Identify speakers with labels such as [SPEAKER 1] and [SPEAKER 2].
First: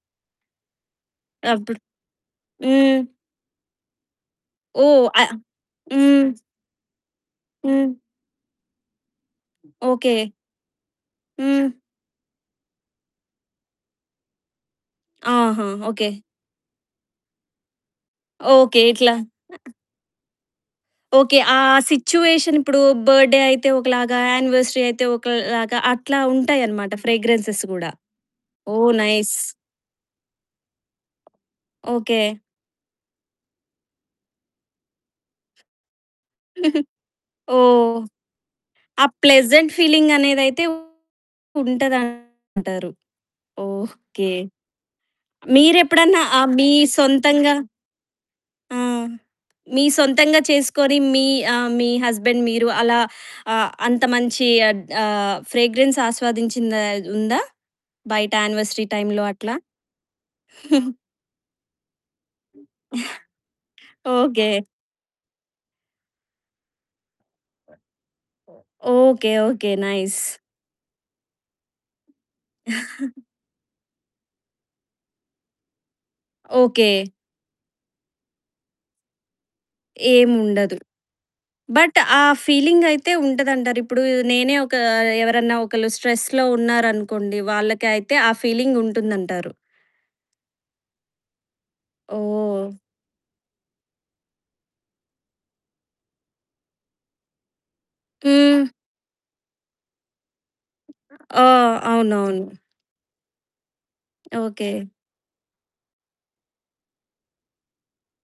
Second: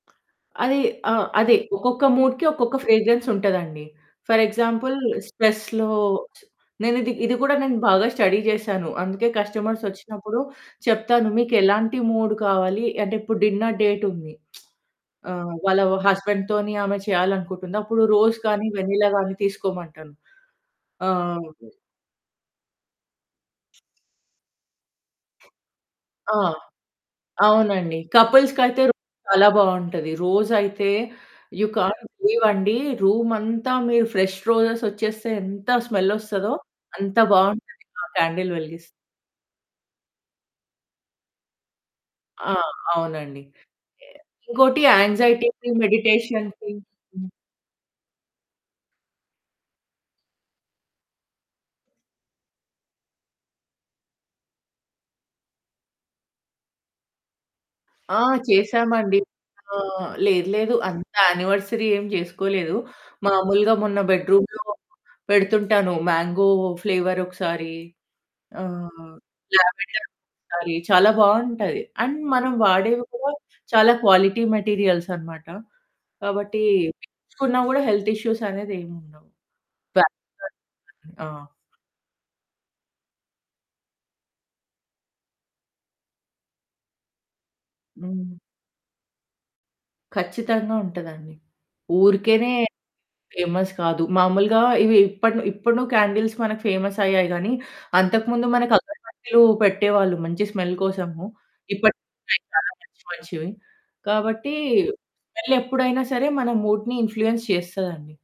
[SPEAKER 1] అది ఆ! అదే
[SPEAKER 2] అప్పుడు
[SPEAKER 1] ఒక్కొక్క మూడ్‌కి ఒక్కొక్క
[SPEAKER 2] హ్మ్.
[SPEAKER 1] ఫ్రేగ్రెన్స్ ఉంటదండి. ఫర్ ఎగ్జాంపుల్
[SPEAKER 2] ఓహ్! ఆ
[SPEAKER 1] స్ట్రెస్‌లో
[SPEAKER 2] హ్మ్.
[SPEAKER 1] చ్ నేనిది ఇది కూడా నేను
[SPEAKER 2] హ్మ్.
[SPEAKER 1] బాగా స్టడీ చేశాను. అందుకే కస్టమర్స్
[SPEAKER 2] ఓకే.
[SPEAKER 1] ఓచ్చినప్పుడు చెప్తాను,
[SPEAKER 2] హ్మ్.
[SPEAKER 1] "మీకెలాంటి మూడ్ కావాలి?" అంటే ఇప్పుడు డిన్నర్ డేట్ ఉంది. ఆహ్,
[SPEAKER 2] ఆహా!
[SPEAKER 1] వాళ్ళ
[SPEAKER 2] ఓకే.
[SPEAKER 1] హస్బెండ్‌తోని ఆమె చేయాలనుకుంటుంది. అప్పుడు రోజ్ కానీ,
[SPEAKER 2] ఓకే.
[SPEAKER 1] వెనిల్లా
[SPEAKER 2] ఇట్లా
[SPEAKER 1] గానీ
[SPEAKER 2] ఆ
[SPEAKER 1] తీసుకోమంటాను. ఆ!
[SPEAKER 2] ఓకే. ఆ
[SPEAKER 1] ఓకే.
[SPEAKER 2] సిట్యుయేషన్ ఇప్పుడు బర్త్‌డే అయితే ఒకలాగా, యానివర్సరీ అయితే ఒకలాగా, అట్లా
[SPEAKER 1] ఆ!
[SPEAKER 2] ఉంటాయన్నమాట ఫ్రేగ్రెన్సెస్ కూడా.
[SPEAKER 1] అవునండి. కపుల్స్‌కి అయితే
[SPEAKER 2] ఓహ్! నైస్.
[SPEAKER 1] చాలా బావుంటది. రోజ్ అయితే యు కాంట్
[SPEAKER 2] ఓకే.
[SPEAKER 1] బిలీవ్ అండి, రూమ్ అంతా మీరు ఫ్రెష్ రోజెస్ ఓచ్చేస్తే ఎంత స్మెల్ ఓస్తదో? అంత బావుంటది
[SPEAKER 2] ఓహ్!
[SPEAKER 1] ఆ క్యాండిల్ వెలిగిస్తే.
[SPEAKER 2] ఆ ప్లెజెంట్ ఫీలింగ్ అనేదైతే
[SPEAKER 1] ఆ!
[SPEAKER 2] ఉంటదంటారు.
[SPEAKER 1] అవునండి.
[SPEAKER 2] ఓకే.
[SPEAKER 1] ఇంకోటి యాంగ్జైటీకి,
[SPEAKER 2] మీరెప్పుడన్నా ఆ మీ
[SPEAKER 1] మెడిటేషన్‌కి హ్మ్.
[SPEAKER 2] సొంతంగా ఆ! మీ సొంతంగా చేసుకొని మీ ఆహ్, మీ హస్బెండ్ మీరు అలా ఆహ్, అంత మంచి అద్ ఆహ్, ఫ్రేగ్రెన్స్ ఆస్వాదించిందా ఉందా?
[SPEAKER 1] ఆ!
[SPEAKER 2] బయట యానివర్సరీ
[SPEAKER 1] చేశామండి.
[SPEAKER 2] టైమ్‌లో అట్లా?
[SPEAKER 1] ఆహ్, లేదు లేదు. అంత యానివర్సరీ ఏం చేసుకోలేదు. మామూలుగా మొన్న
[SPEAKER 2] ఓకే.
[SPEAKER 1] బెడ్రూమ్‌లో పెడుతుంటాను. మ్యాంగో ఫ్లేవర్ ఒకసారి ఆహ్,
[SPEAKER 2] ఓకే. ఓకే.
[SPEAKER 1] Lavender
[SPEAKER 2] nice.
[SPEAKER 1] ఒకసారి, చాలా బావుంటది. అండ్ మనం వాడేవి కూడా చాలా క్వాలిటీ మెటీరియల్స్ అనమాట. కాబట్టి
[SPEAKER 2] ఓకే.
[SPEAKER 1] పీల్చుకున్నా కూడా హెల్త్ ఇష్యూస్ అనేది ఏముండవు. [unintelligible]
[SPEAKER 2] ఏముండదు.
[SPEAKER 1] ఆ!
[SPEAKER 2] బట్ ఆ ఫీలింగ్ అయితే ఉంటదంటారు. ఇప్పుడు నేనే ఒక ఎవరన్నా ఒకళ్ళు స్ట్రెస్‌లో ఉన్నారనుకోండి వాళ్ళకైతే ఆ
[SPEAKER 1] హ్మ్.
[SPEAKER 2] ఫీలింగ్ ఉంటుందంటారు.
[SPEAKER 1] ఖచ్చితంగా ఉంటదండి. ఊరికేనే
[SPEAKER 2] ఓహ!
[SPEAKER 1] ఫేమస్ కాదు. మామూలుగా ఇవి ఇప్పడును ఇప్పడున క్యాండిల్స్ మనకు ఫేమస్ అయ్యాయిగానీ అంతకుముందు
[SPEAKER 2] హ్మ్.
[SPEAKER 1] మనకు అగర్బత్తులు పెట్టేవాళ్ళు. మంచి స్మెల్ కోసము.
[SPEAKER 2] ఆ!
[SPEAKER 1] ఇప్పుడు
[SPEAKER 2] అవునవును.
[SPEAKER 1] [unintelligible] మంచివి. కాబట్టి
[SPEAKER 2] ఓకే.
[SPEAKER 1] స్మెల్ ఎప్పుడైనా సరే మన మూడ్‌ని ఇన్ఫ్‌ఫ్లుయెన్స్ చేస్తదండి.